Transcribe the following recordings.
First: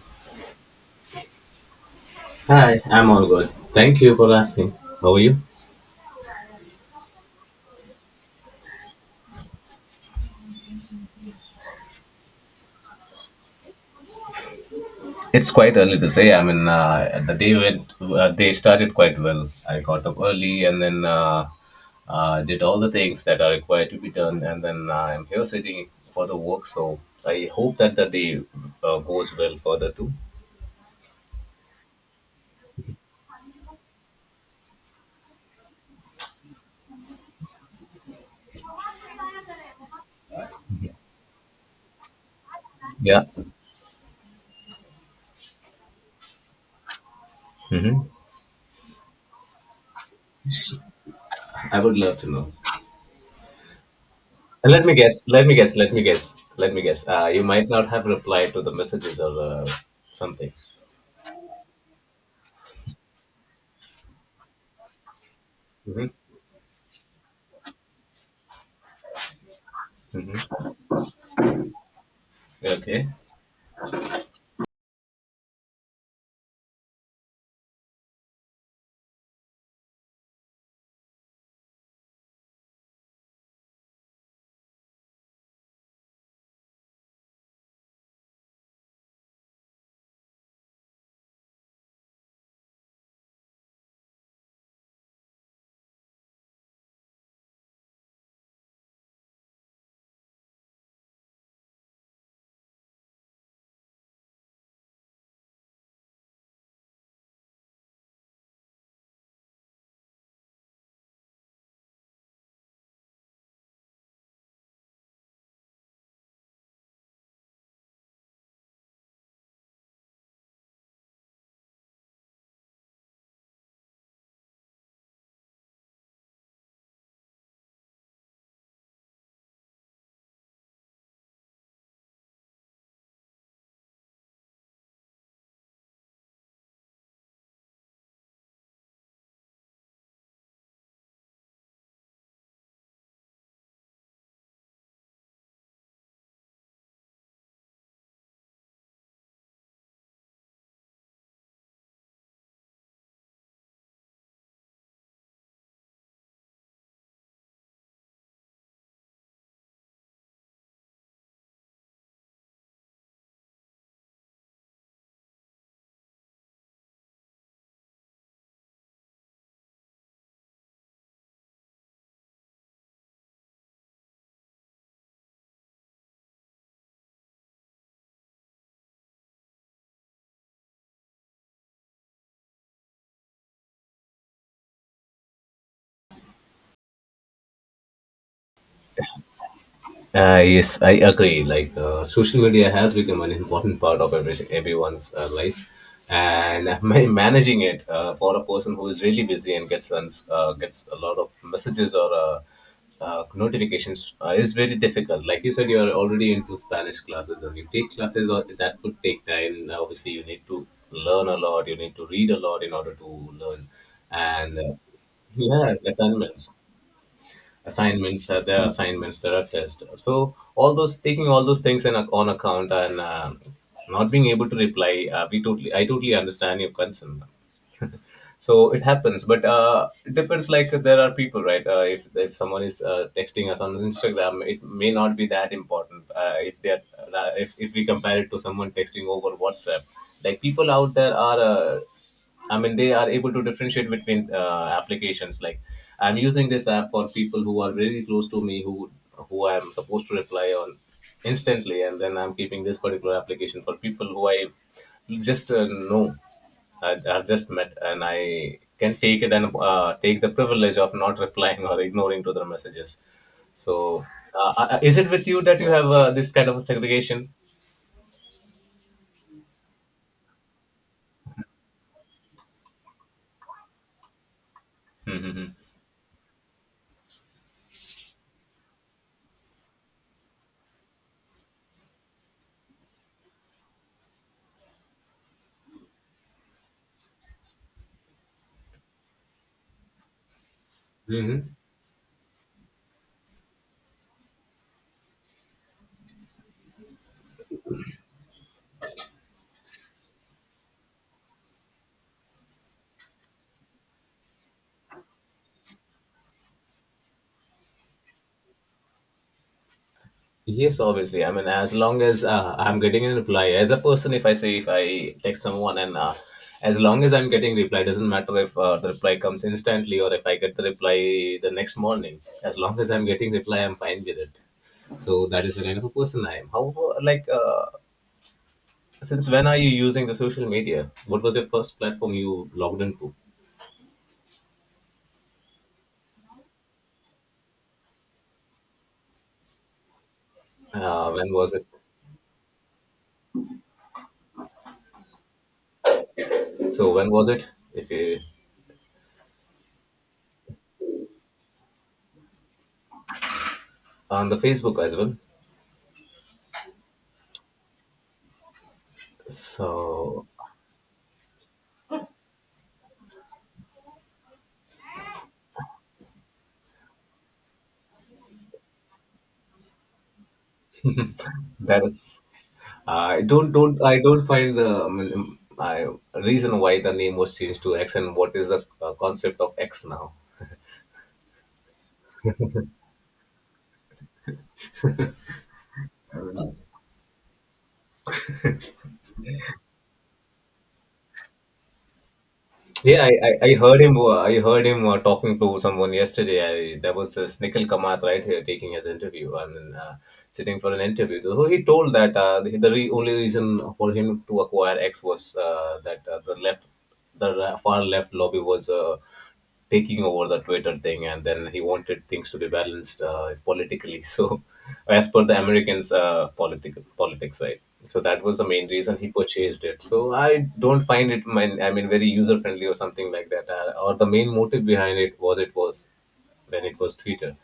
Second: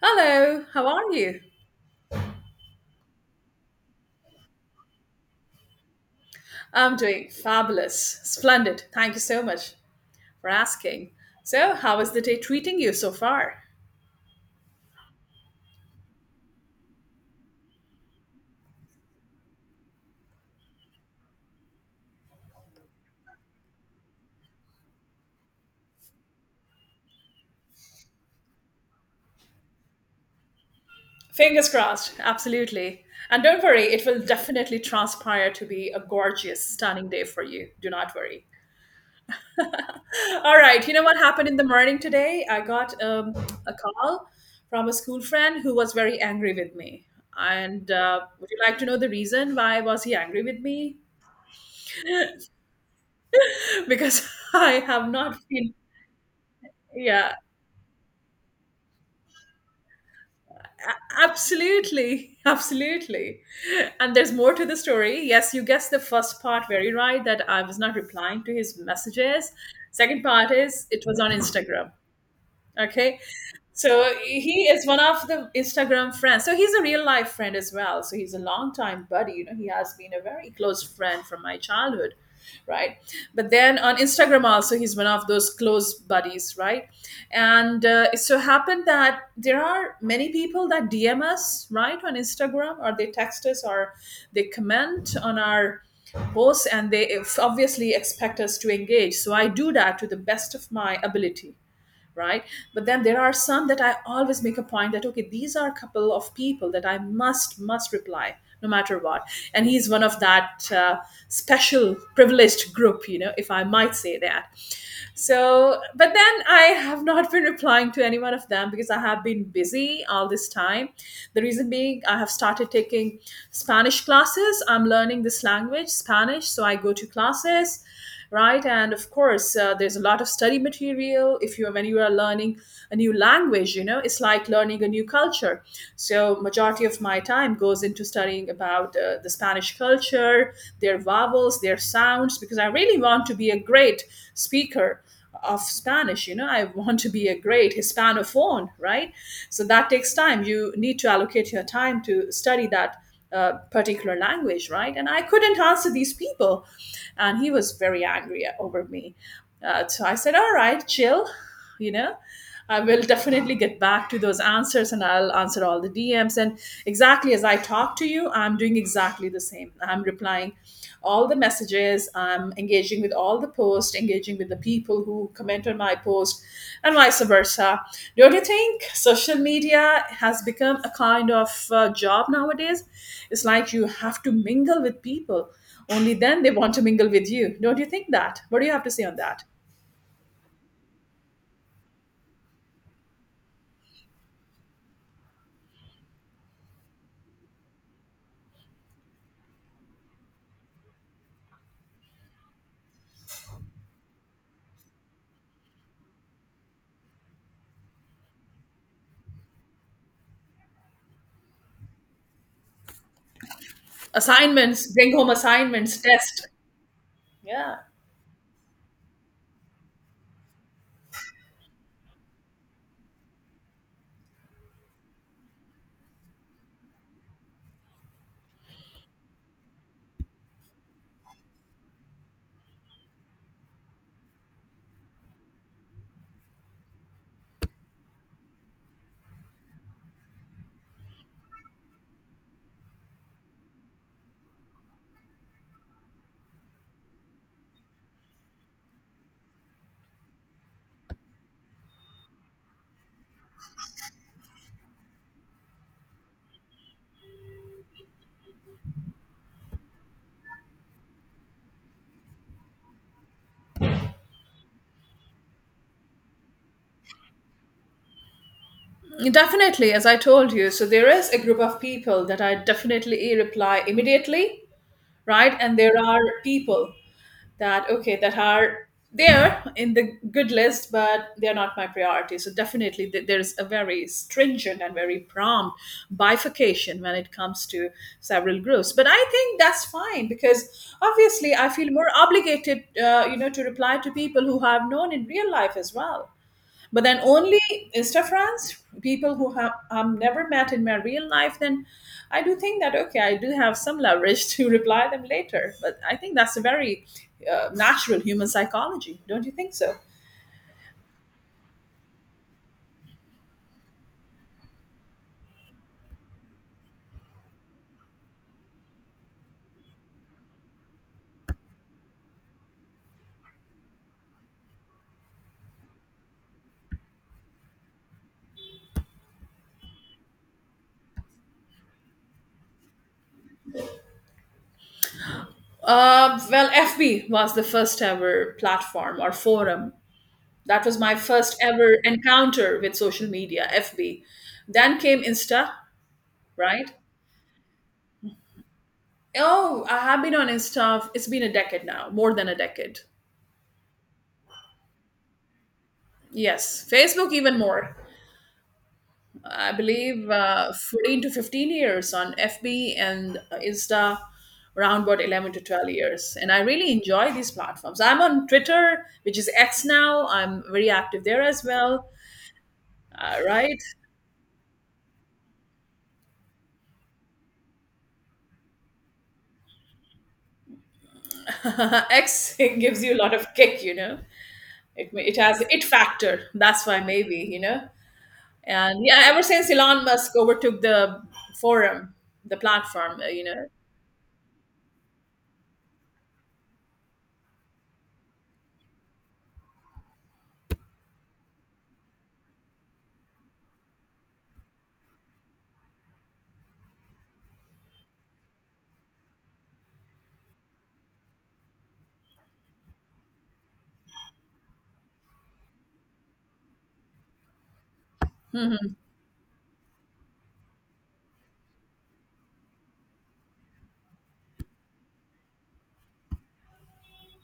Hello, how are you? Hi, I'm all good. Thank you for asking. How are you? I'm doing fabulous, splendid. Thank you so much for asking. So, how is the day treating you so far? It's quite early to say. I mean, the day went, day started quite well. I got up early and then did all the things that are required to be done, and then I'm here sitting for the work. So I hope that the day goes well further too. Fingers crossed, absolutely. And don't worry, it will definitely transpire to be a gorgeous, stunning day for you. Do not worry. All right, you know what happened in the morning today? I got Yeah. A call from a school friend who was very angry with me. And Mm-hmm. Would you like to know the reason why was he angry with me? I would love to know. Because And I let me have guess. not Let me been, guess. Let me guess. Let me guess. Uh, yeah. you might not have replied to the messages or something. Absolutely, absolutely. And there's more to the story. Yes, you guessed the Mm-hmm. first part very right that I was not replying to his messages. Second part Mm-hmm. is it was on Instagram. Okay. Okay. So he is one of the Instagram friends. So he's a real life friend as well. So he's a long time buddy. You know, he has been a very close friend from my childhood, right? But then on Instagram also, he's one of those close buddies, right? And it so happened that there are many people that DM us, right, on Instagram, or they text us, or they comment on our posts, and they obviously expect us to engage. So I do that to the best of my ability, right? But then there are some that I always make a point that okay, these are a couple of people that I must reply, no matter what. And he's one of that special privileged group, you know, if I might say that. So, but then I have not been replying to any one of them because I have been busy all this time. The reason being, I have started taking Spanish classes. I'm learning this language, Spanish, so I go to classes, right? And of course, there's a lot of study material. If you When you are learning a new language, you know, it's like learning a new culture. So majority of my time goes into studying about the Spanish culture, their vowels, their sounds, because I really want to be a great speaker of Spanish. You know, I want to be a great Hispanophone, right? So that takes time. You need to allocate your time to study that particular language, right? And I couldn't answer these people. And he was very angry over me. So I said, all right, chill, you know. I will definitely get back to those answers and I'll answer all the DMs. And exactly as I talk to you, I'm doing exactly the same. I'm replying all the messages, I'm engaging with all the posts, engaging with the people who comment on my post, and vice versa. Don't you think social media has become a kind of job nowadays? It's like you have to mingle with people. Only then they want to mingle with you. Don't you think that? What do you have to say on that? Yes, I agree. Social media has become an important part of everyone's life, and managing it for a person who is really busy and gets gets a lot of messages or notifications is very difficult. Like you said, you are already into Spanish classes, and you take classes or that would take time. Now, obviously, you need to learn a lot. You need to read a lot in order to learn, and Assignments, bring home yeah, assignments, test. Yeah, assignments there are assignments, there are tests. So all those, taking all those things in on account, and not being able to reply, we totally I totally understand your concern. So it happens. But it depends. Like, there are people, right? If someone is texting us on Instagram, it may not be that important, if they are, if we compare it to someone texting over WhatsApp. Like, people out there are, I mean, they are able to differentiate between applications. Like, I'm using this app for people who are very close to me, who I'm supposed to reply on instantly, and then I'm keeping this particular application for people who I just know. I've just met, and I can take it and take the privilege of not replying or ignoring to their messages. So, is it with you that you have this kind of a segregation? definitely. As I told you, so there is a group of people that I definitely reply immediately, Mm-hmm. right? And there are people that, okay, that are there in the good list, but they're not my priority. So definitely there's a very stringent and very prompt bifurcation when it comes to several groups. But I think that's fine because Hmm. obviously I feel more obligated, you know, to reply to people who I have known in real life as well. But then only Insta friends, people who have I'm never met in my real life, then I do think that okay, I do have some leverage to reply them later. But I think that's a very natural human psychology, don't you think so? Yes, obviously. I mean, as long as I'm getting a reply, as a person, if I say if I text someone and as long as I'm getting reply, doesn't matter if the reply comes instantly or if I get the reply the next morning. As long as I'm getting reply, I'm fine with it. So that is the kind of a person I am. However, since when are you using the social media? What was your first platform you logged into? Well, FB was the first ever platform or forum. That was my When was first it? ever encounter with social media, FB. Then came Insta, right? So when was it? If you Oh, I have been on Insta. It's been a decade now, more than a decade. on the Facebook as well. Yes, Facebook even more. I So believe, 14 to 15 years on FB and Insta, around about 11 to 12 years. And I really enjoy these platforms. I'm on Twitter, which is X now. I'm very active there as that well. is, I don't Right? don't I don't find the reason why the name was changed to X and what is the concept of X now. X gives you a lot of kick, you know. It has it factor. That's why maybe, you know. And yeah, ever since Elon Musk overtook the forum, the platform, you I know. heard him. I heard him talking to someone yesterday. There was this Nikhil Kamath right here taking his interview and then, sitting for an interview. So he told that the only reason for him to acquire X was that the left, far left lobby was taking over the Twitter thing, and then he wanted things to be balanced politically. So, as per the Americans' political politics, right? So that was the main reason he purchased it. So I don't find it, I mean, very user friendly or something like that. Or the main motive behind it was, it was when it was Twitter.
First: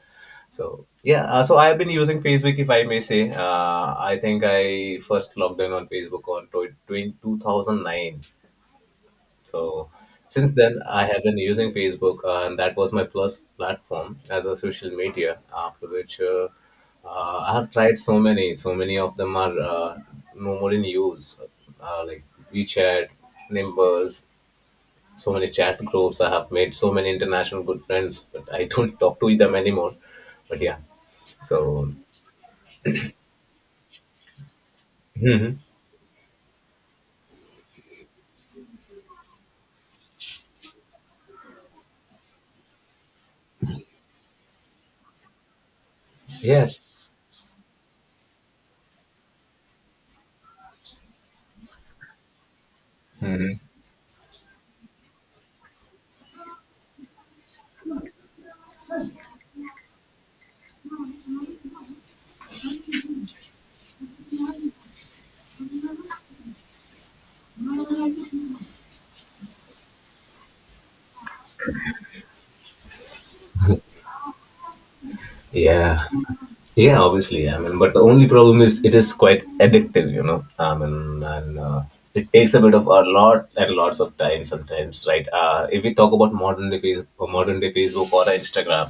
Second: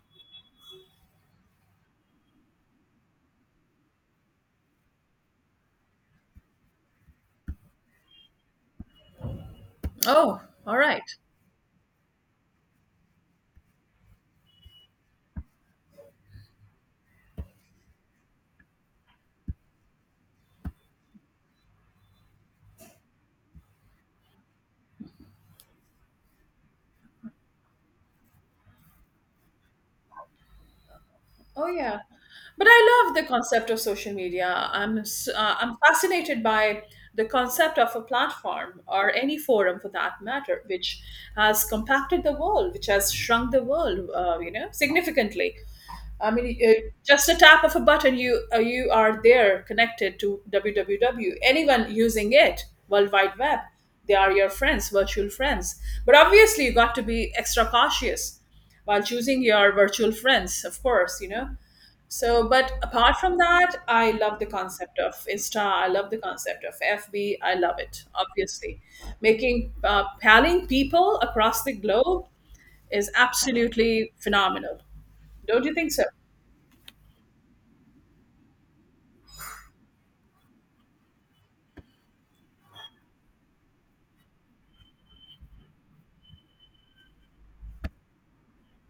So yeah, so I've been using Facebook, if I may say. I think I first logged in on Facebook on 2009, so Oh, since all then, right. I have been using Facebook, and that was my first platform as a social media. After which, I have tried so many. So many of them are no more in use, like WeChat, Nimbus. So many chat groups. I have made so many international good friends, but I don't talk to them anymore. But yeah, Oh so yeah, but I love the concept of social media. Mhm. I'm fascinated by the concept of a platform or any forum for that matter, which has compacted the world, which has shrunk the world, you know, significantly. I mean, Yes, just a tap of a button, you are there connected to www. Anyone using it, World Wide Web, they are your friends, virtual friends. But obviously, you got to be extra cautious while choosing your virtual friends, of course, you know. So, but apart from that, I love the concept of Insta. I love the concept of FB. I love it, obviously. Making, palling people across the globe is absolutely phenomenal. Don't you think so? yeah, yeah, obviously. I mean, but the only problem is it is quite addictive, you know. I mean, and It takes a bit of a lot and lots of time sometimes, right? If we talk about modern day Facebook or Instagram,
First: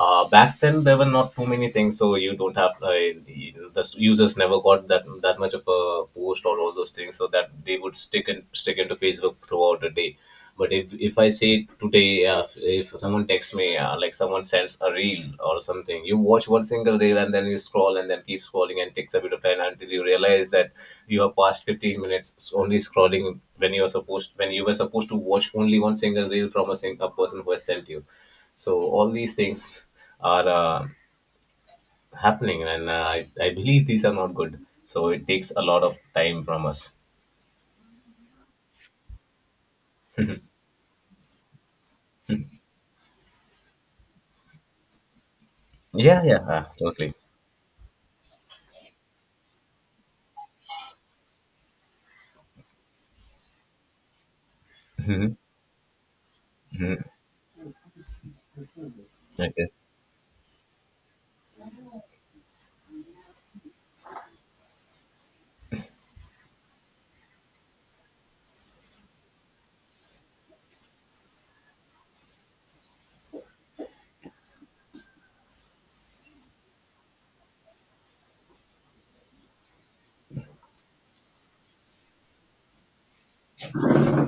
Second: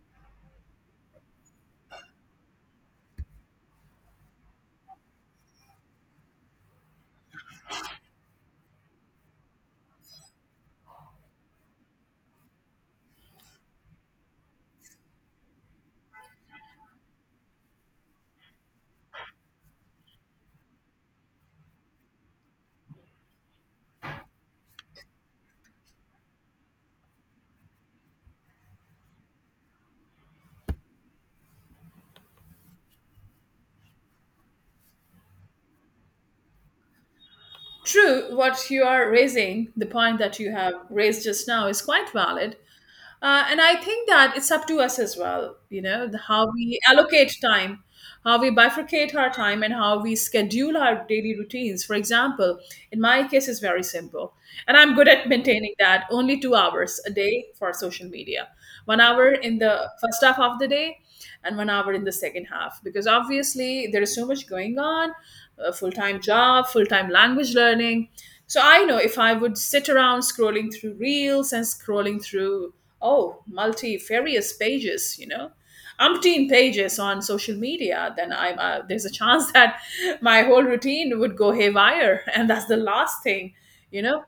back then there were not too many things, so you don't have the users, never got that much of a post or all those things, so that they would stick and stick into Facebook throughout the day. But if I say today, if someone texts me, like someone sends a reel or something, you watch one single reel and then you scroll and then keep scrolling, and takes a bit of time until you realize that you have passed 15 minutes only scrolling when you are supposed when you were supposed to watch only one single reel from a person who has sent you. So all these things are. Happening, and I believe these are not good, so it takes a lot of time from us. True, what you are raising, the point that you have raised just now, is quite valid. And I think that it's up to us as well, you know, Yeah, yeah, how we totally. allocate time, how we bifurcate our time, and how we schedule our daily routines. For example, in my case, it's very simple. And I'm good at Hmm. maintaining that only 2 hours a day for social media, 1 hour in Okay. the first half of the day and 1 hour in the second half, because obviously there is so much going on, a full-time job, full-time language learning. So I know if I would sit around scrolling through reels and scrolling through oh multifarious pages, you know, umpteen pages on social media, then I'm there's a chance that my whole routine would go haywire, and that's the last thing, you know,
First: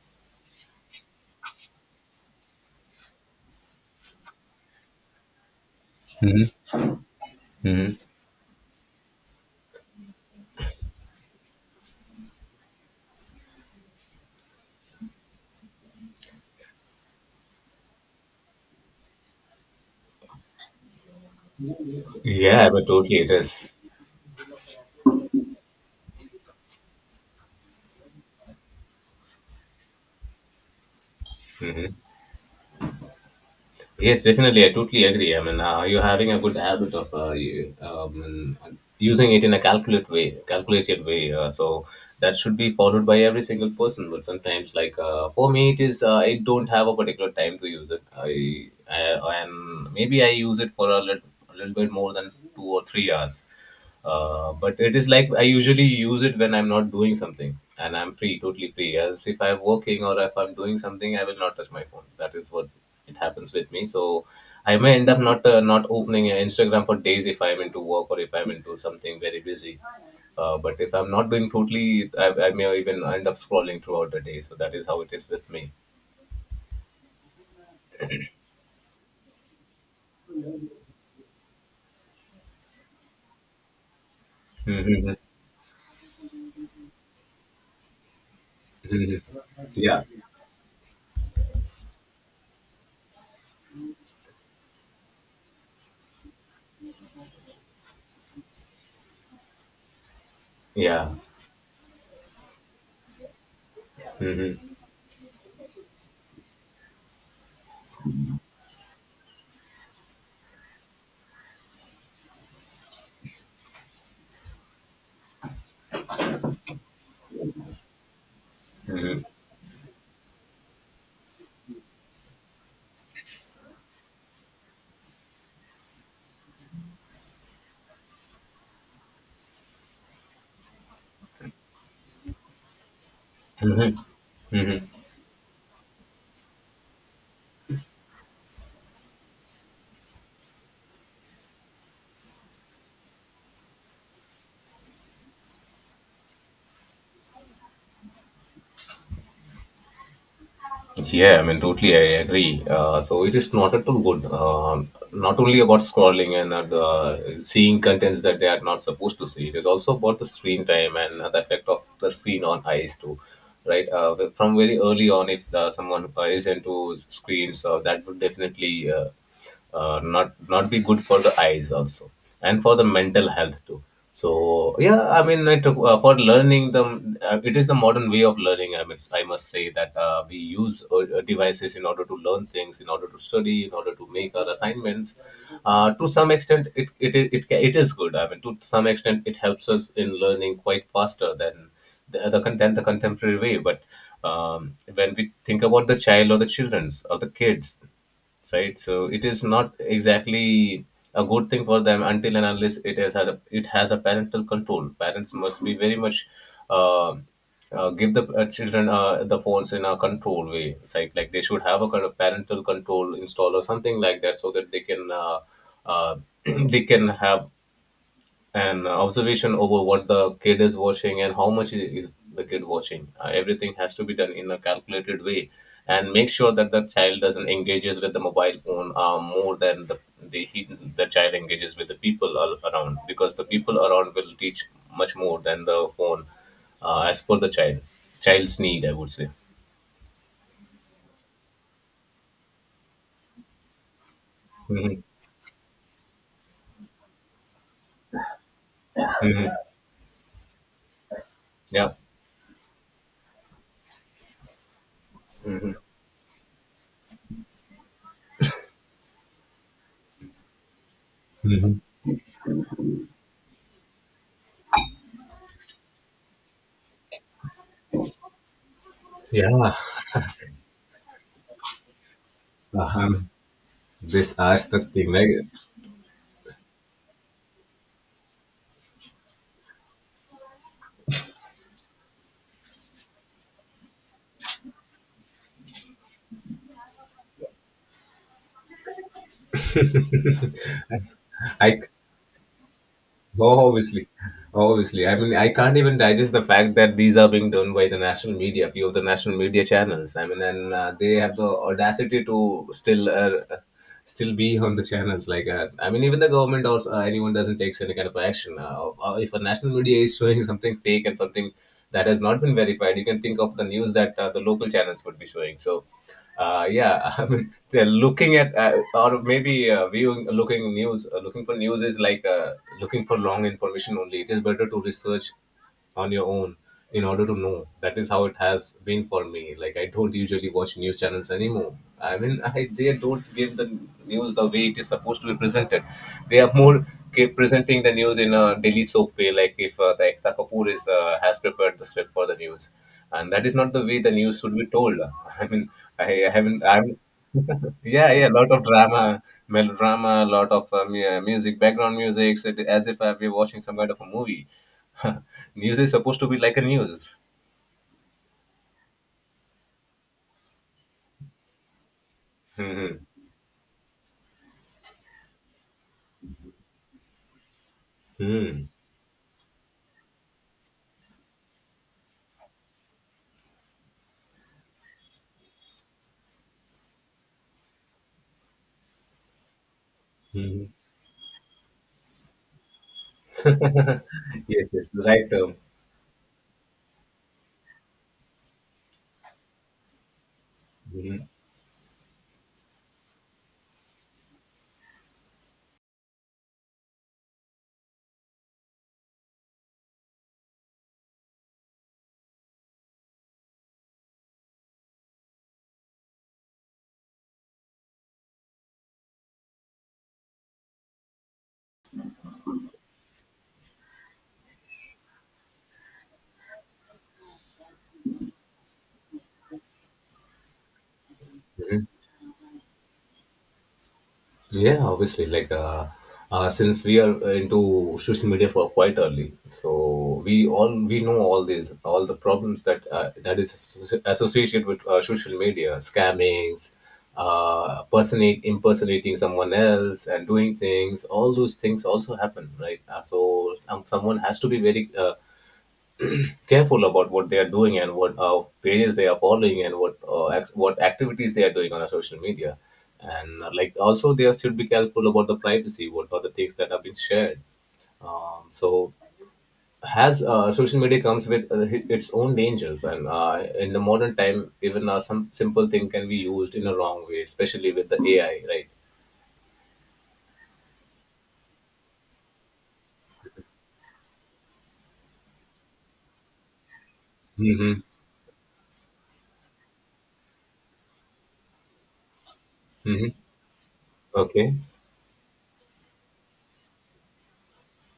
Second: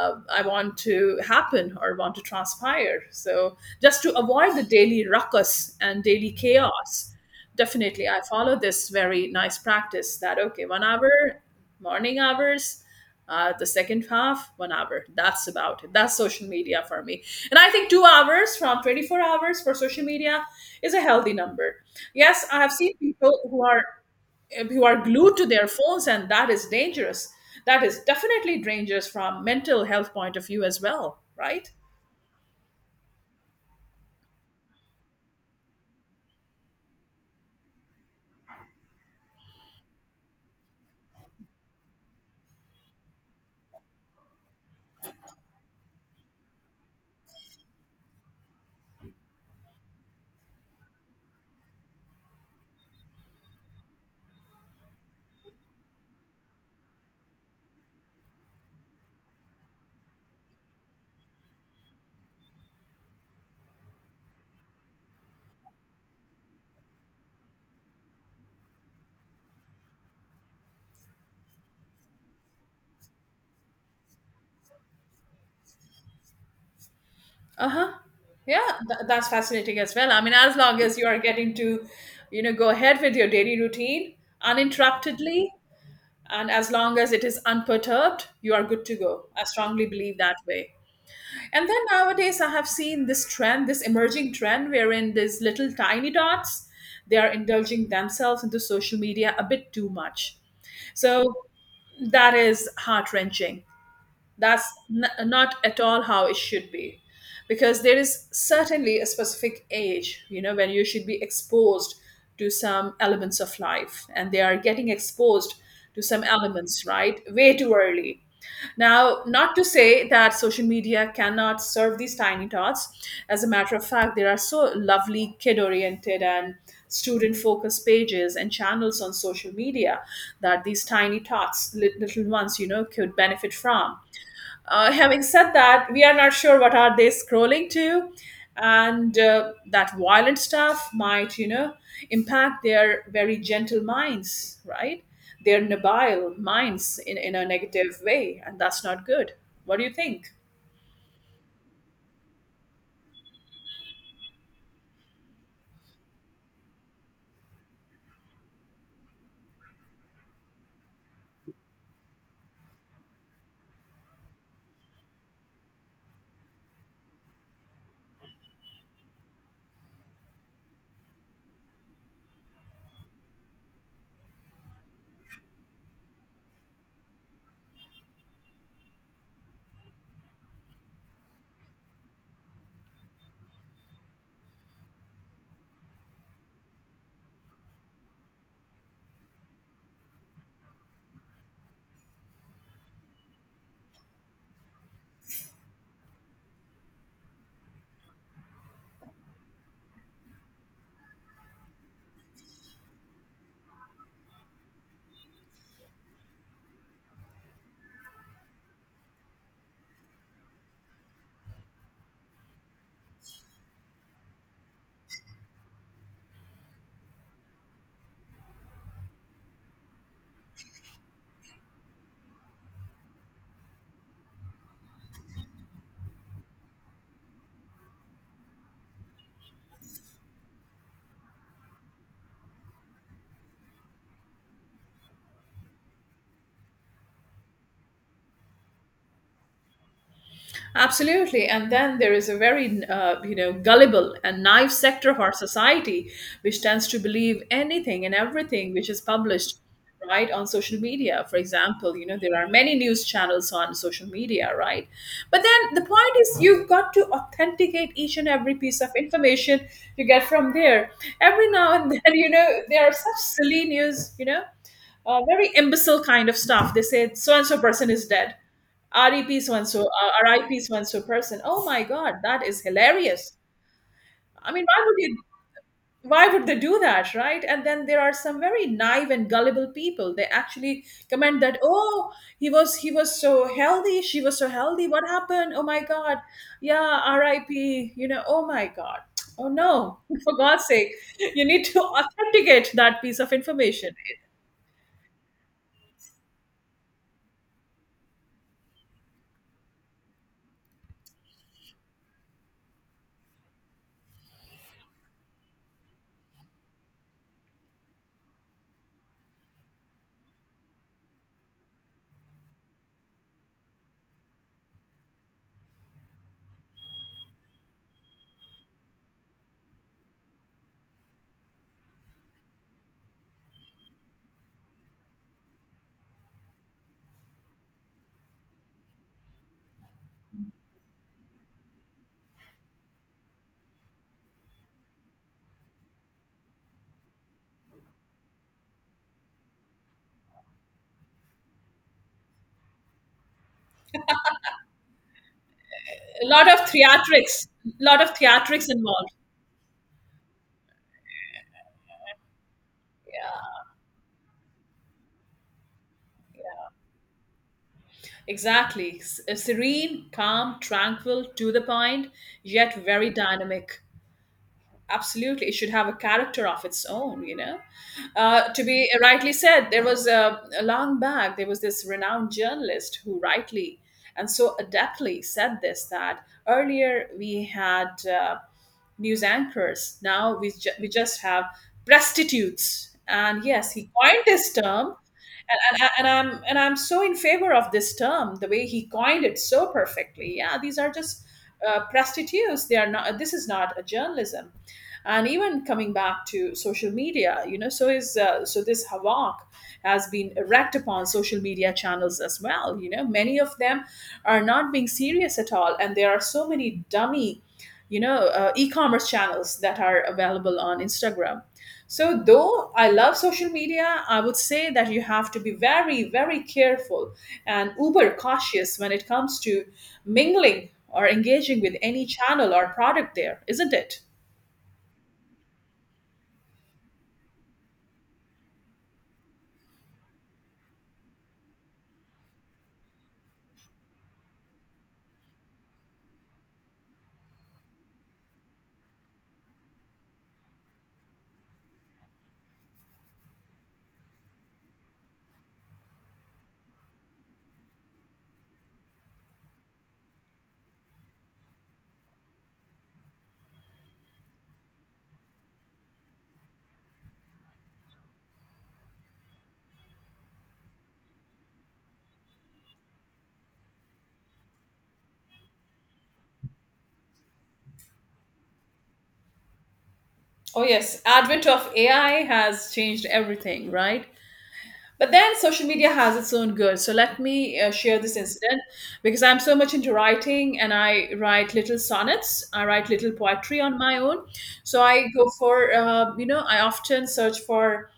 I want to happen or want to transpire. So just to avoid the daily ruckus and daily chaos, Hmm. definitely I follow this very nice practice that okay, 1 hour, morning hours. The second half, 1 hour. That's about it. That's social media for me. And I think 2 hours from 24 hours for social media is a healthy number. Yes, I Yeah, have but seen totally it people who is. are glued to their phones, and that is dangerous. That is definitely dangerous from mental health point of view as well, right? Mhm. Yes, definitely. I totally agree. I mean, you're having a good habit of using it in a calculated way. So that should be followed by every single person. But sometimes, for me, it is I don't have a particular time to use it. I and maybe I use it for a little bit more than 2 or 3 hours. But it is like I usually use it when I'm not doing something and I'm free, totally free. As if I'm working or if I'm doing something, I will not touch my phone. That is what it happens with me. So I may end up not not opening Instagram for days if I'm into work or if I'm into something very busy. But if I'm not doing totally, I may even end up scrolling throughout the day. So that is how it is with me. Uh-huh. Yeah, that's fascinating as well. I mean, as long as you are getting to, you know, go ahead with your daily routine uninterruptedly, and as long as it is unperturbed, you are good to go. I strongly Yeah, believe that way. And then nowadays I have seen this trend, this emerging trend, wherein these little tiny dots, they are indulging themselves into social media a bit too much. yeah. So that is heart wrenching. Hmm. Not at all how it should be, because there is certainly a specific age, you know, when you should be exposed to some elements of life, and they are getting exposed to some elements right way too early. Now, not to say that social media cannot serve these tiny tots. As a matter of fact, there are so lovely kid oriented and student focused pages and channels on social media that these tiny tots little ones, you know, could benefit from. Having said that, we are not sure what are they scrolling to, and that violent stuff might, you know, impact their very gentle minds, right? Their nubile minds in a negative way, and that's not good. What do you think? Yeah, I mean, totally, I agree. So it is not at all good. Not only about scrolling and the seeing contents that they are not supposed to see. It is also about the screen time and the effect of the screen on eyes too, right? But from very early on, if someone is into screens, that would definitely, not be good for the eyes also and for the mental health too. So yeah, I mean it, for learning them, it is a modern way of learning. I must say that we use devices in order to learn things, in order to study, in order to make our assignments. To some extent, it is good. I mean, to some extent, it helps us in learning quite faster than than the contemporary way. But when we think about the child or the children's or the kids, right? So it is not exactly a good thing for them until and unless it has a, it has a parental control. Parents must be very much uh, give the children the phones in a control way. It's like they should have a kind of parental control install or something like that, so that they can, uh, they can have and observation over what the kid is watching and how much is the kid watching. Everything has to be done in a calculated way, and make sure that the child doesn't engages with the mobile phone more than the child engages with the people around, because the people around will teach much more than the phone, as per the child's need, I would say. Absolutely. And then there is a very, you know, gullible and naive Hmm. sector of our society which tends to believe anything and everything which is published right on social media. For Yeah. example, you know, there are many news channels on social media, right? But then the point is you've got to authenticate each and every piece of information you get from there. Every now Hmm. and then, you know, there are such silly news, you know, very imbecile kind of stuff. They say so and so person is dead, REP so and Yeah, so, RIP so and so person. Oh my God, that is uh-huh. hilarious. These I are mean, the why would thing. you? Like Why would they do that, right? And then there are some very naive and gullible people. They actually comment that, "Oh, he was so healthy, she was so healthy. What happened? Oh my God, yeah, R.I.P. You know, oh my God, oh no, for God's sake, you need to I authenticate that piece of Oh, information." obviously, obviously. I mean, I can't even digest the fact that these are being done by the national media, few of the national media channels. I mean, and they have the audacity to still, still be on the channels like that. I mean, even the government also, anyone doesn't take any kind of action. If a national media is showing something fake and something that has not been verified, you can think of the news that the local channels would be showing. I mean, they're looking at or maybe viewing, looking looking for news is like looking for long information only. It is better to research on your own in order to know. That is how it has been for me. Like I don't usually watch news channels anymore. I mean, they don't give the news the way it is supposed to be presented. They are more keep presenting the news in a daily soap way, like if the Ekta Kapoor is has prepared the script for the news, and that is not the way the news should be told. I mean, A I lot of haven't. I'm theatrics, a lot of yeah, yeah, a lot of theatrics involved. drama, melodrama, a lot of yeah, music, background music, so as if I were watching some kind of a movie. News is supposed to be like a news. Exactly. Serene, calm, tranquil, to the point, yet Mhm. very dynamic. Absolutely. It should have a character of its own, you know. To Mhm. be rightly said, there was a long back, there was this renowned journalist who rightly and so adeptly said this, that earlier we had news anchors, now Mhm. We just have prostitutes. And yes, he coined this Yes, yes, term the right term. and I'm so in favor of this term, the way he coined it so perfectly. Yeah, these are just prostitutes. They are not. This is not a journalism. And even coming back to social media, you know, so is so this havoc has been wreaked upon social media channels as well. You know, many of them are not being serious at all, and there are so many dummy e-commerce channels that are available on Instagram. So, though I love social media, I would say that you have to be very, very careful and uber cautious when it comes to mingling or engaging with Mhm. any channel or product, there, isn't it? Yeah, obviously. Since we are into social media for quite early, so we know all the problems that that is associated with social media, scammings, personate impersonating someone else and doing things. All those things also happen, right? So someone has to be very careful about what they are doing and what pages they are following and what what activities they are doing on a social media and like also they should be careful about the privacy, what are the things that have been shared. So has Social media comes with its own dangers and in the modern time, even some simple thing can be used in a wrong way, especially with the AI, right? Oh, yes. Advent of AI has changed everything, right? But then social media has its own good. So let me Mm-hmm. share this incident, because I'm so much into writing and I write little sonnets. I write little Mm-hmm. poetry on my own. Okay. So I go for, you know, I often search for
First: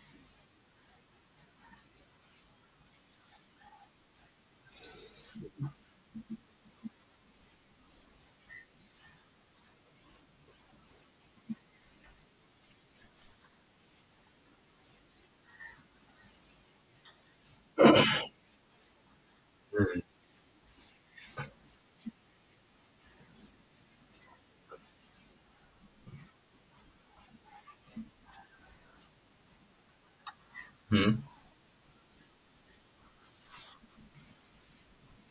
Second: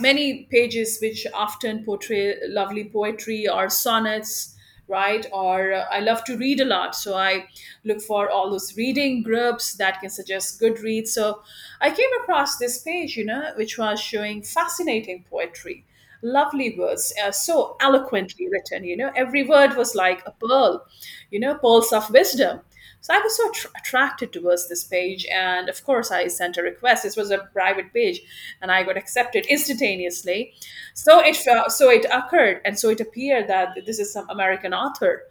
many pages which often portray lovely poetry or sonnets, right. Or I love to read a lot, so I look for all those reading groups that can suggest good reads. So I came across this page, you know, which was showing fascinating poetry, lovely words, so eloquently written, you know, every word was like a pearl, you know, pearls of wisdom. So I was so attracted towards this page, and of course, I sent a request. This was a private page, and I got accepted instantaneously. Mm-hmm. So it occurred, and so it appeared that this is some American author,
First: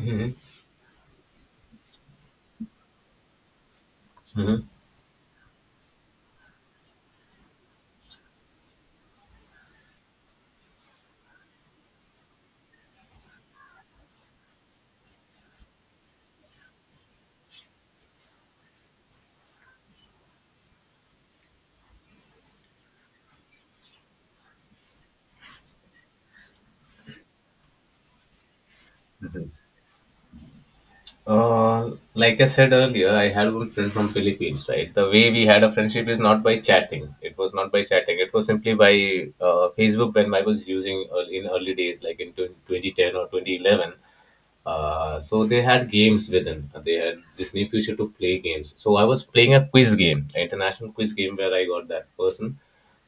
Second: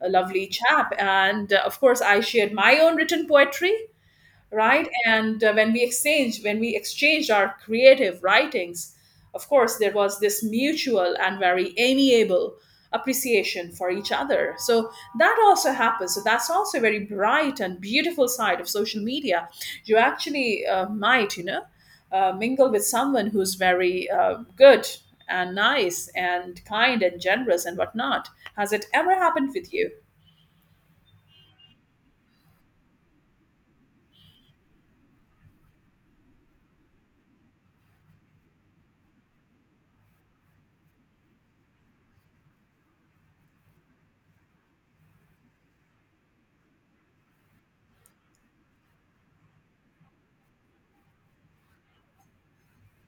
a Mm-hmm. lovely chap, and of course, I shared my own written poetry, right. And when we exchanged our creative writings, of course there was this mutual and very amiable appreciation for each other. So that also happens, so that's also a very bright and beautiful side of social media. You actually might, you know, mingle with someone who's very good and nice and kind and generous and whatnot. Has it ever happened Mm-hmm. with you? Like I said earlier, I had one friend from Philippines, right? The way we had a friendship is not by chatting. It was not by chatting. It was simply by Facebook, when I was using in early days, like in 2010 or 2011. So they had games within. They had Disney future to play games. So I was playing a quiz game, an international quiz game, where I got that person,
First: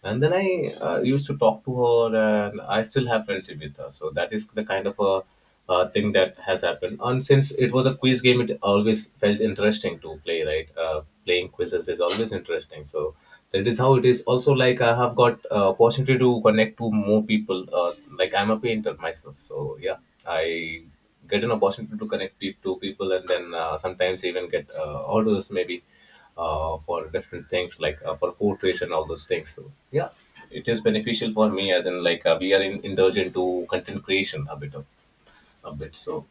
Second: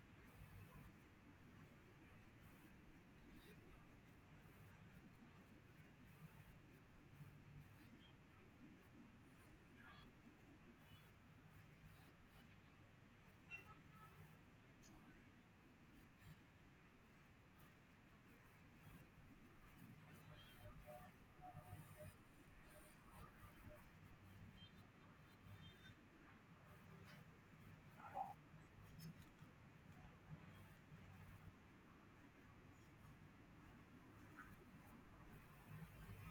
and then I used to talk to her, and I still have friendship with her. So that is the kind of a thing that has happened. And since it was a quiz game, it always felt interesting to play. Right, playing quizzes is always interesting. So that is how it is. Also, like I have got opportunity to connect to more people. Like I'm a painter myself, so yeah, I get an opportunity to connect to people, and then sometimes even get orders maybe for different things, like for portraits and all those things. So yeah, it is beneficial for me, as in like we are indulged into content creation, a bit. So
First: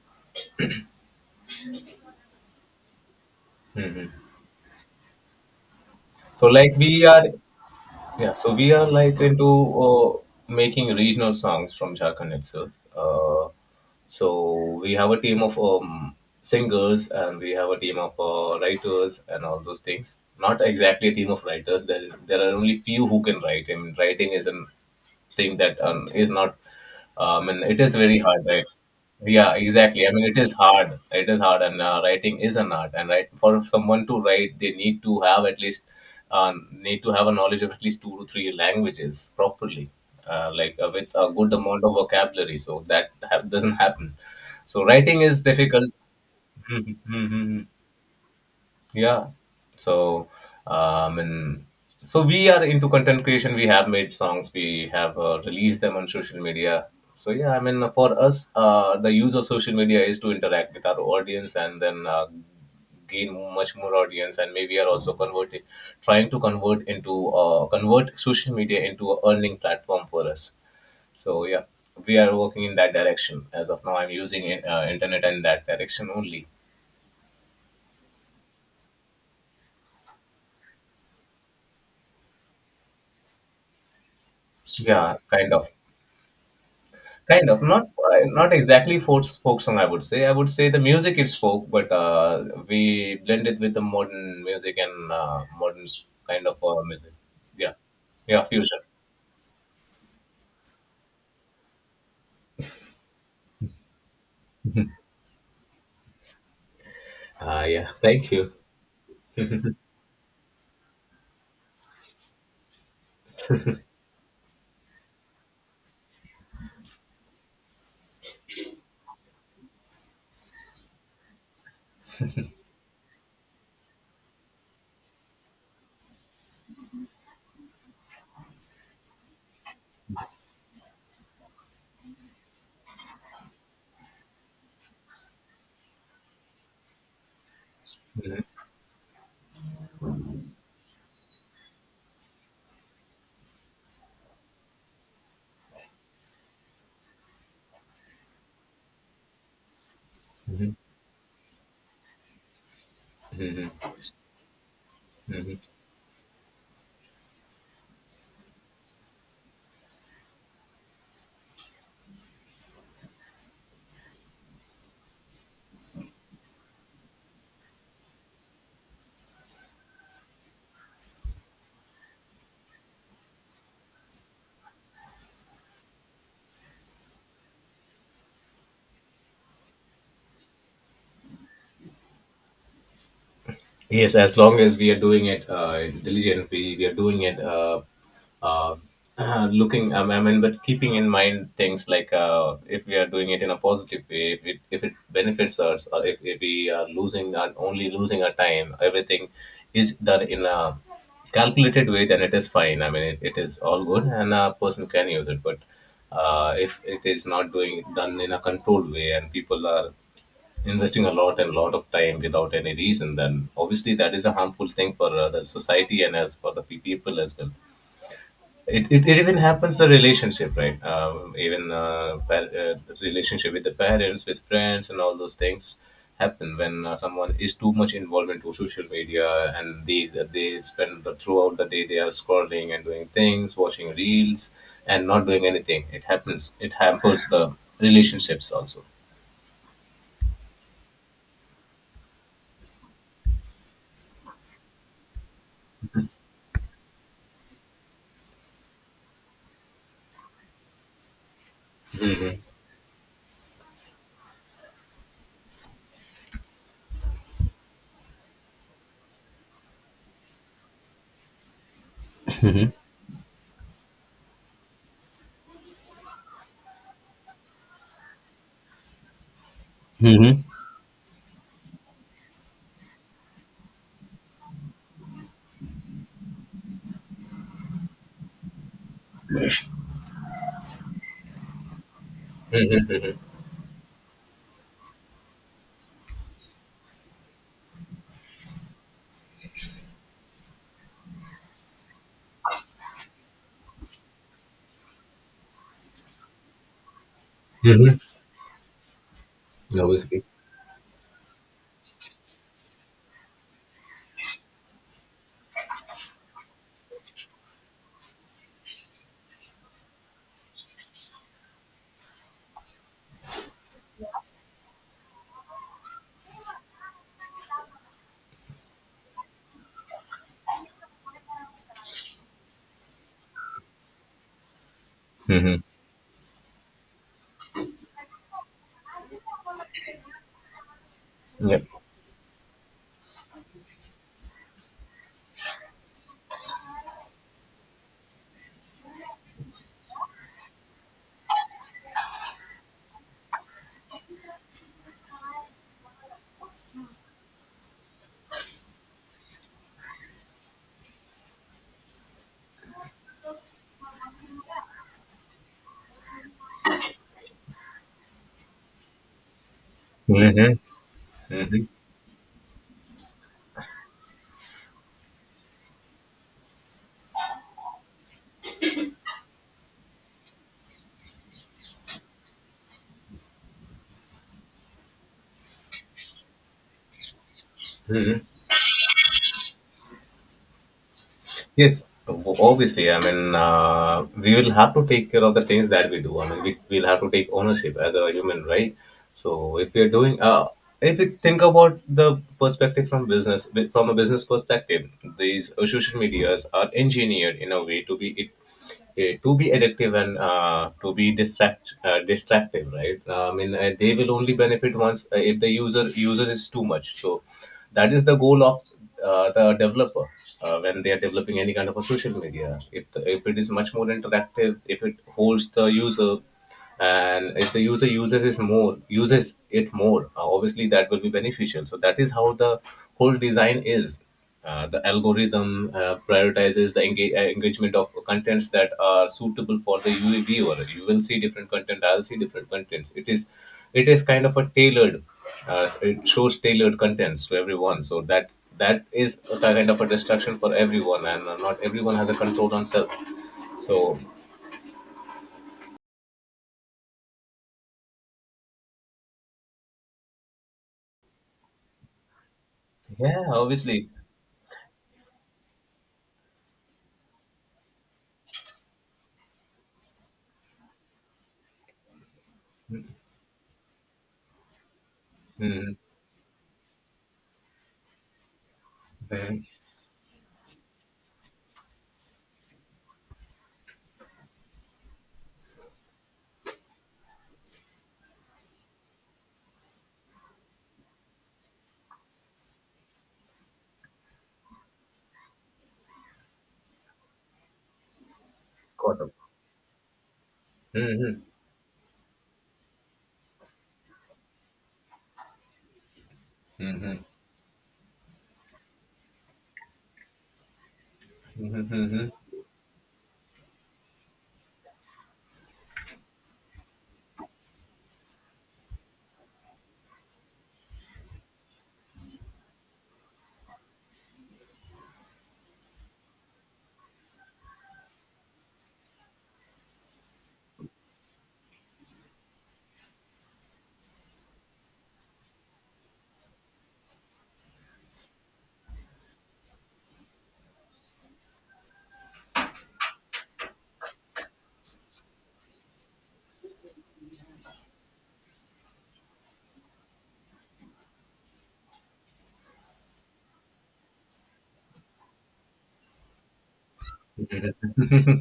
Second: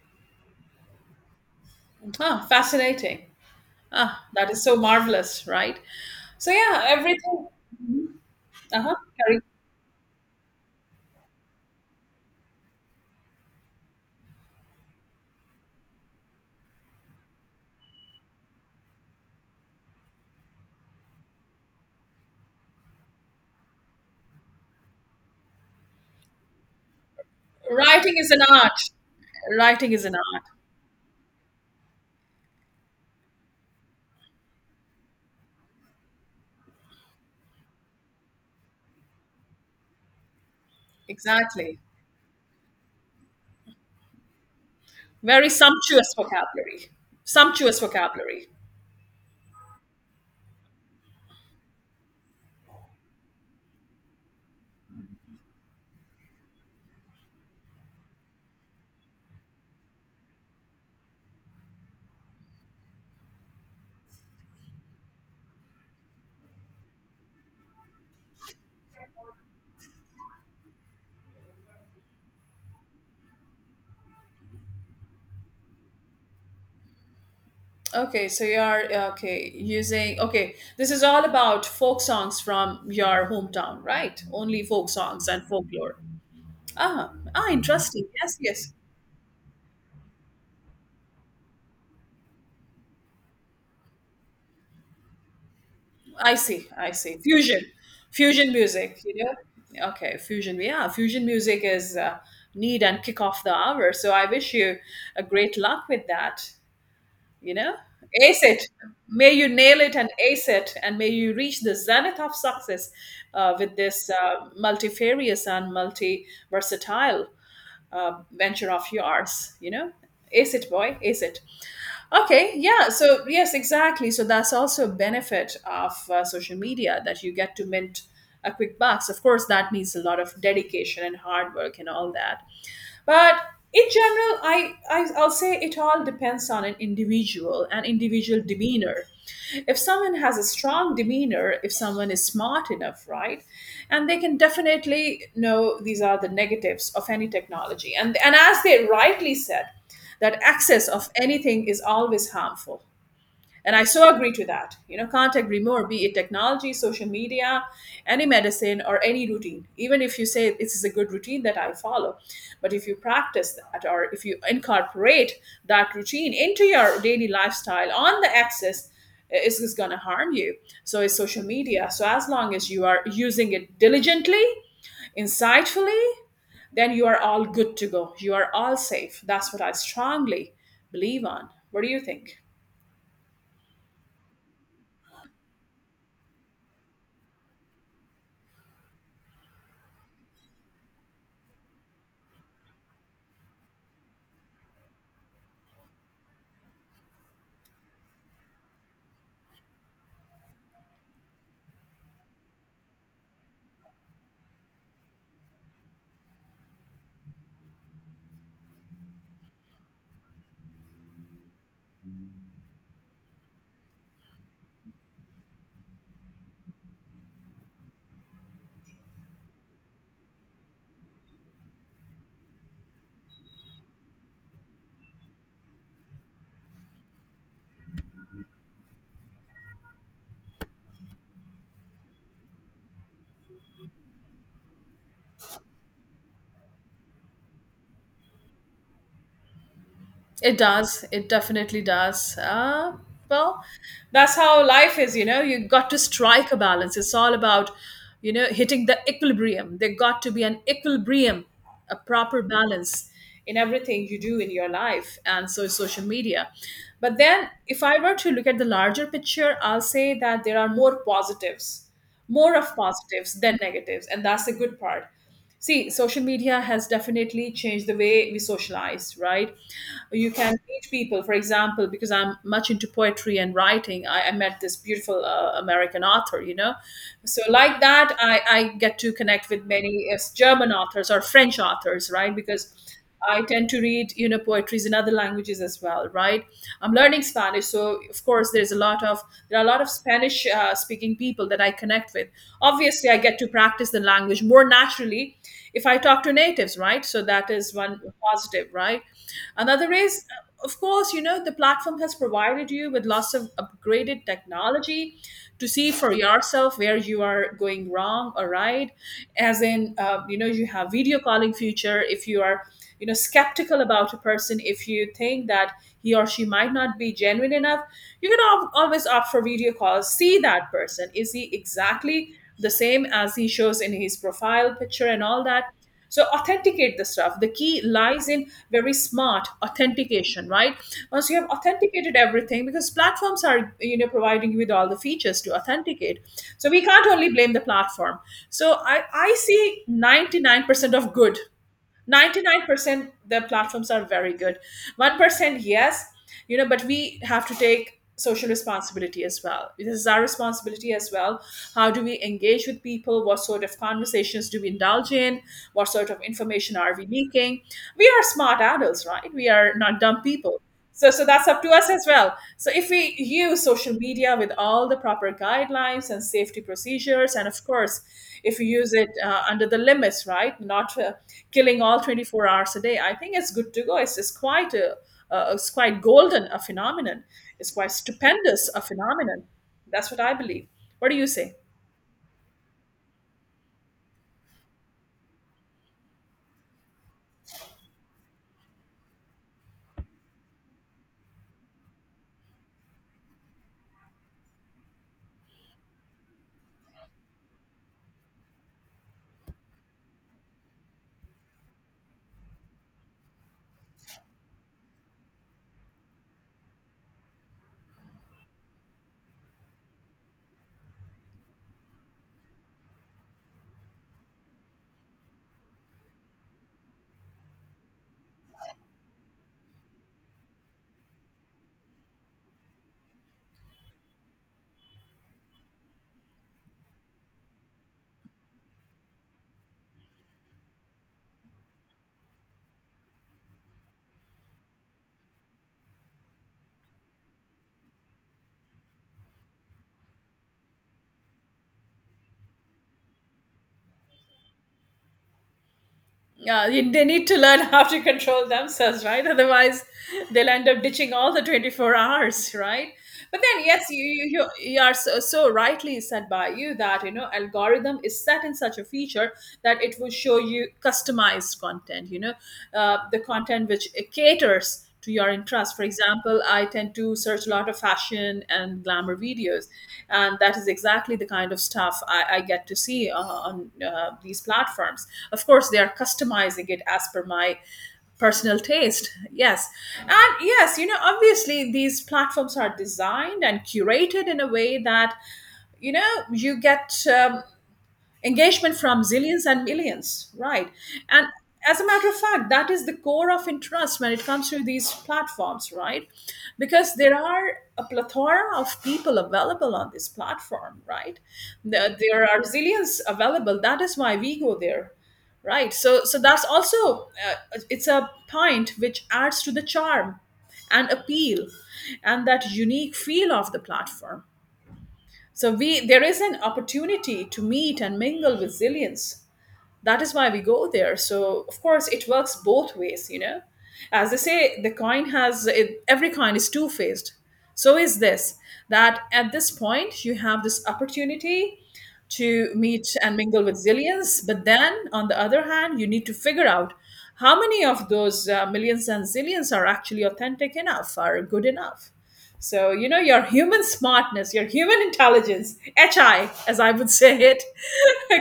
Ah, fascinating. Ah, that is so marvelous, right? so So like yeah, we are. everything. Mm-hmm. Yeah, so we are Uh-huh. like Carry- into making regional songs from Jharkhand itself. Uh, so we have a team of singers, and we have a team of writers and all those things. Not exactly a team of writers. There are only few who can write. I mean, writing is an thing that is not, I mean, it is Writing very is an hard, right? art. Yeah, Writing is exactly, I an mean, it art. is hard. It is hard, and writing is an art, and right, for someone to write, they need to have at least uh, need to have a knowledge of at least two to three languages properly, like with a good Exactly. amount of vocabulary, so that doesn't happen. So writing is Very difficult. sumptuous vocabulary. Sumptuous vocabulary. Yeah. So, and so we are into content creation. We have made songs. We have released them on social media. So yeah, I mean, for us, the use of social media is to interact with our audience and then gain much more audience. And maybe are also converting, trying to convert into convert social media into a earning platform for us. So yeah, we are working in that direction. As of now, I'm using it, internet in that direction only. Okay, so you are okay using okay. This is all about folk songs from your hometown, right? Only folk Yeah, songs and kind of. folklore. Ah, ah, Kind of not interesting. Yes, not yes. exactly folk folk song. I would say the music is folk, but we blend it with the modern music and modern I kind of see. I music. see. Fusion, Yeah, yeah, fusion fusion. music. You know. Okay, fusion. Yeah, fusion music is need and kick off the hour. So I wish you a great luck with that. You Ah, know, yeah. Thank ace you. it. May you nail it and ace it, and may you reach the zenith of success with this multifarious and multi versatile venture of yours. You know, ace it, boy. Ace it. Okay, yeah. So, yes, exactly. So, that's also a benefit of social media, that you get to mint a quick bucks. Of course, that needs a lot of dedication and hard work and all that, but in general I'll say it all depends on an individual and individual demeanor. If someone has a strong demeanor, if someone is smart enough, right, and they can definitely know these are the negatives of any technology, and as they rightly said, that Hmm. access of anything is always harmful, and I Hmm. so agree to that. You know, can't Hmm. agree more, be it technology, social media, any medicine, or any routine. Even if you say this is a good routine that I follow, but if you practice that, or if you incorporate that routine into your daily lifestyle on the axis, is going to harm you. So is social media. So as long as you are using it diligently, insightfully, then you are all good to go. You are all safe. That's what I strongly believe on. What do you think? Yes, as long as we are doing it intelligent, we are doing it uh, looking, I mean, but keeping in mind things like if we are doing it in a positive way, if it benefits us, or if we are only losing our time, everything is done in a calculated way, then it is fine. I mean, it is all good and a person can use it. But if it is not doing done in a controlled way, and people are investing a lot and lot of time without any reason, then obviously that is a harmful thing for the society and as for the people as well. It even happens the relationship, right? Even relationship with the parents, with friends, and all those things happen when someone is too much involved into social media, and they spend the throughout the day they are scrolling and doing things, watching reels, and not doing anything. It happens. It hampers the relationships also. It does. It definitely does. Well, that's how life is, you know. You got to strike a balance. It's all about, you know, hitting the equilibrium. There got to be an equilibrium, a proper balance in everything you do in your life, and so is social media. But then, if I were to look at the larger picture, I'll say that there are more positives, more of positives than negatives, and that's the good part. See, social media has definitely changed the way we socialize, right? You can meet people, for example, because I'm much into poetry and writing, I met this beautiful American author, you know? So, like that, I get to connect with many German authors or French authors, right? Because I tend to read, you know, poetries in other languages as well, right? I'm learning Spanish, so of course there are a lot of Spanish speaking people that I connect with. Obviously, I get to practice the language more naturally if I talk to natives, right? So that is one Hmm. positive, right? Another is, Obviously. of course, you know, the platform has provided you with lots of upgraded technology to see for yourself where you are going wrong or right. As in, you know, you have video calling feature. If you are, you know, skeptical about a person, if you think that he or she might not be genuine enough, you can always opt for video calls, see that person, is he exactly the same as he shows in his profile picture and all that. So authenticate the stuff, the key lies in very smart authentication, right? Once you have Yeah. authenticated everything, because platforms are, you know, providing you with all the features to authenticate, so we can't only blame the platform. So I see 99% of good. 99%, the platforms are very good. 1%, yes, you know, but we have to take social responsibility as well. This is our responsibility as well. How do we engage with people, what sort of conversations do we indulge in, what sort of information are we leaking? We are smart adults, right? We are not dumb people. Mm-hmm. So, so that's up Mm-hmm. to us as well. So if we use social media with all the proper guidelines and safety procedures, and of course, if we use it under the limits, right, not killing all 24 hours a day, I think it's good to go. It's quite a it's quite golden a phenomenon, it's quite Mm-hmm. stupendous a phenomenon. That's what I believe. What do you say? Yes, obviously. I mean, we will have to take care of the things that we do. I mean, we'll have to take ownership as a human, right? So, if you're doing, if you think about the perspective from business, from a business perspective, these social medias are engineered in a way to to be addictive and to be distract distractive, right? I mean, they will only benefit once if the user uses it too much. So that is the goal of the developer when they are developing any kind of a social media. If, the, if it is much more interactive, if it holds the user, and if the user uses it more, uses obviously that will be beneficial. So that is how the whole design is. The algorithm prioritizes the engagement of contents that are suitable for the UA viewer. You will see different content. I'll see different contents. It is kind of a tailored. It shows tailored contents to everyone. So that is a kind of a distraction for everyone, and not everyone has a control on self. So Yeah, they need to learn how to control themselves, right? Otherwise, they'll end up ditching all the 24 hours, right? yeah, But then, obviously, yes, you are so, so rightly said by you, that, you know, algorithm is set in such a feature that it will show you customized content, you know, the content which caters to your mm-hmm. interest. For example, I tend to search a lot of fashion and glamour videos, and that is exactly the kind of stuff I get to see on these platforms. Of course, they are customizing it as per my personal taste, yes, and yes, you know, obviously these platforms are designed and curated in a way that, you know, you get engagement from zillions and millions, right? And as a matter of fact, that is the core of interest when it comes to these platforms, right? Because there are a plethora of people available on this platform, right? There are zillions available, that is why we go there, right. So, so that's also it's a point which adds to the charm and appeal and that unique feel of the platform. So we, there is an opportunity to meet and mingle with zillions. That is why we go there. So of course it works both ways, you know. As they say, the coin has it, every coin is two faced. So is this, that at this point you have this opportunity to meet and mingle with zillions, but then on the other hand you need to figure out how many of those millions and zillions are actually authentic enough, are good enough. So, you know, your human smartness, your human intelligence, HI, as I would say it,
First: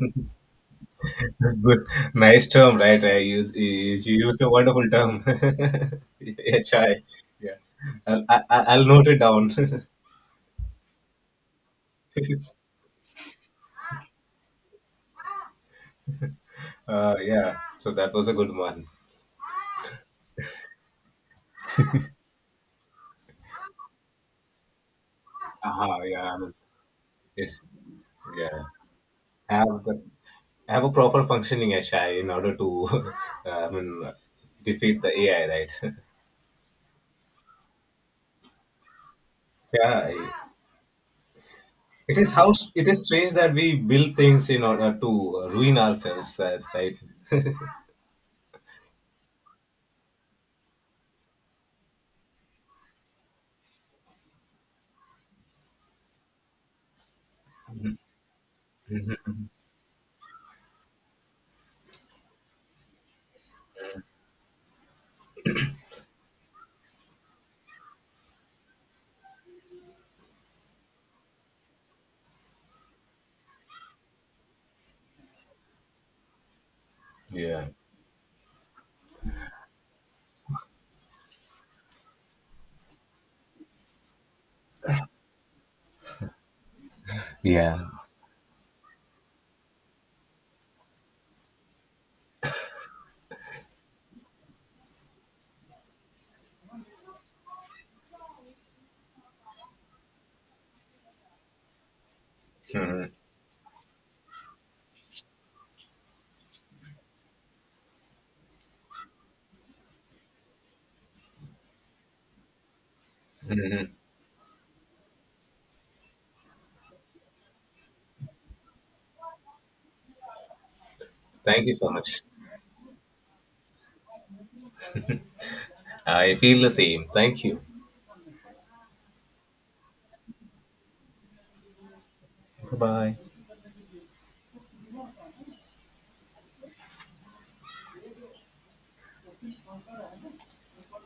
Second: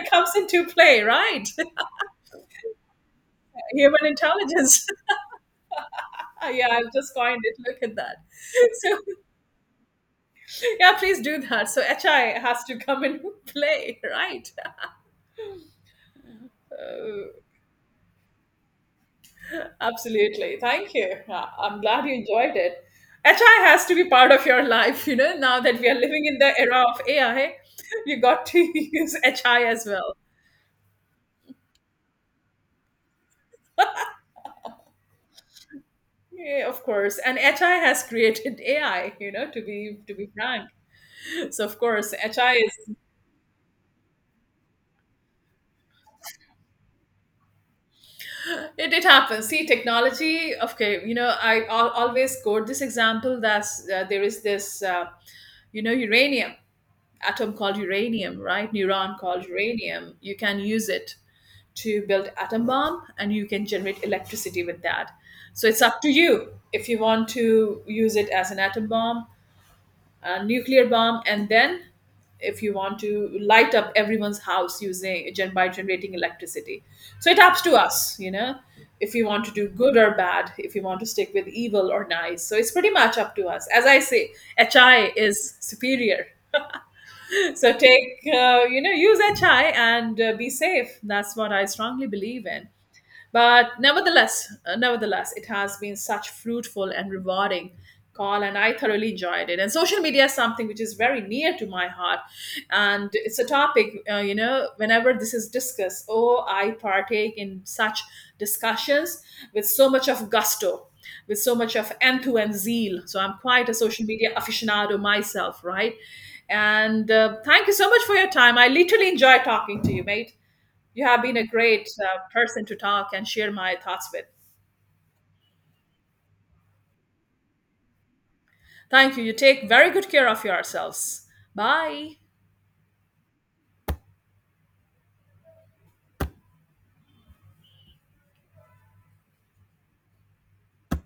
comes into play, right? Good, nice term, right? I use Human is you used a intelligence. wonderful term. Yeah, I've HI, just coined it. yeah. Look at that. I'll So, note it down. yeah, please do that. So, HI has to come into play, right? Uh, Yeah. So that was a good one. Absolutely. Thank you. Yeah, I'm glad you enjoyed it. HI has to be part of your life, you know, now that we are Ah, living in yeah. the era of AI, It's you got to yeah. use HI as Have the well. have a proper functioning HI in order to, I mean, defeat the AI, right? Yeah, of course. And HI has created AI, you know, Yeah, to be I- frank. So of course, it is how HI it is is strange that we build things in order to ruin ourselves, as right. It happens. See, technology. Okay, you know, I always quote this example that uh, there is this, uh, you know, uranium, atom called uranium, right? Neuron called uranium. You can use it to build atom bomb, and you can generate electricity with that. So it's up to you if you want to use it as an atom bomb, a nuclear bomb, and then if you want to light up everyone's house using generating electricity. So it ups Yeah. to us, you know, if you want to do good or bad, if you want to stick with evil or nice. So it's pretty much up to us. As I say, HI is superior. So Yeah. take, you know, use HI and be safe. That's what I strongly believe in. But nevertheless, nevertheless, it has been such fruitful and rewarding call, and I thoroughly enjoyed it. And social media is something which is very near to my heart, and it's a topic, you know, whenever this is discussed, oh, I partake in such discussions with so much of gusto. With so much of enthu and zeal. So, I'm quite a social media aficionado myself, right? And thank you so much for your time. I literally enjoy talking to you, mate. You have been a Thank you great so much. person to talk and share my thoughts with. I feel the same. Thank you. Thank you. You take very good care of yourselves. Bye. Bye bye.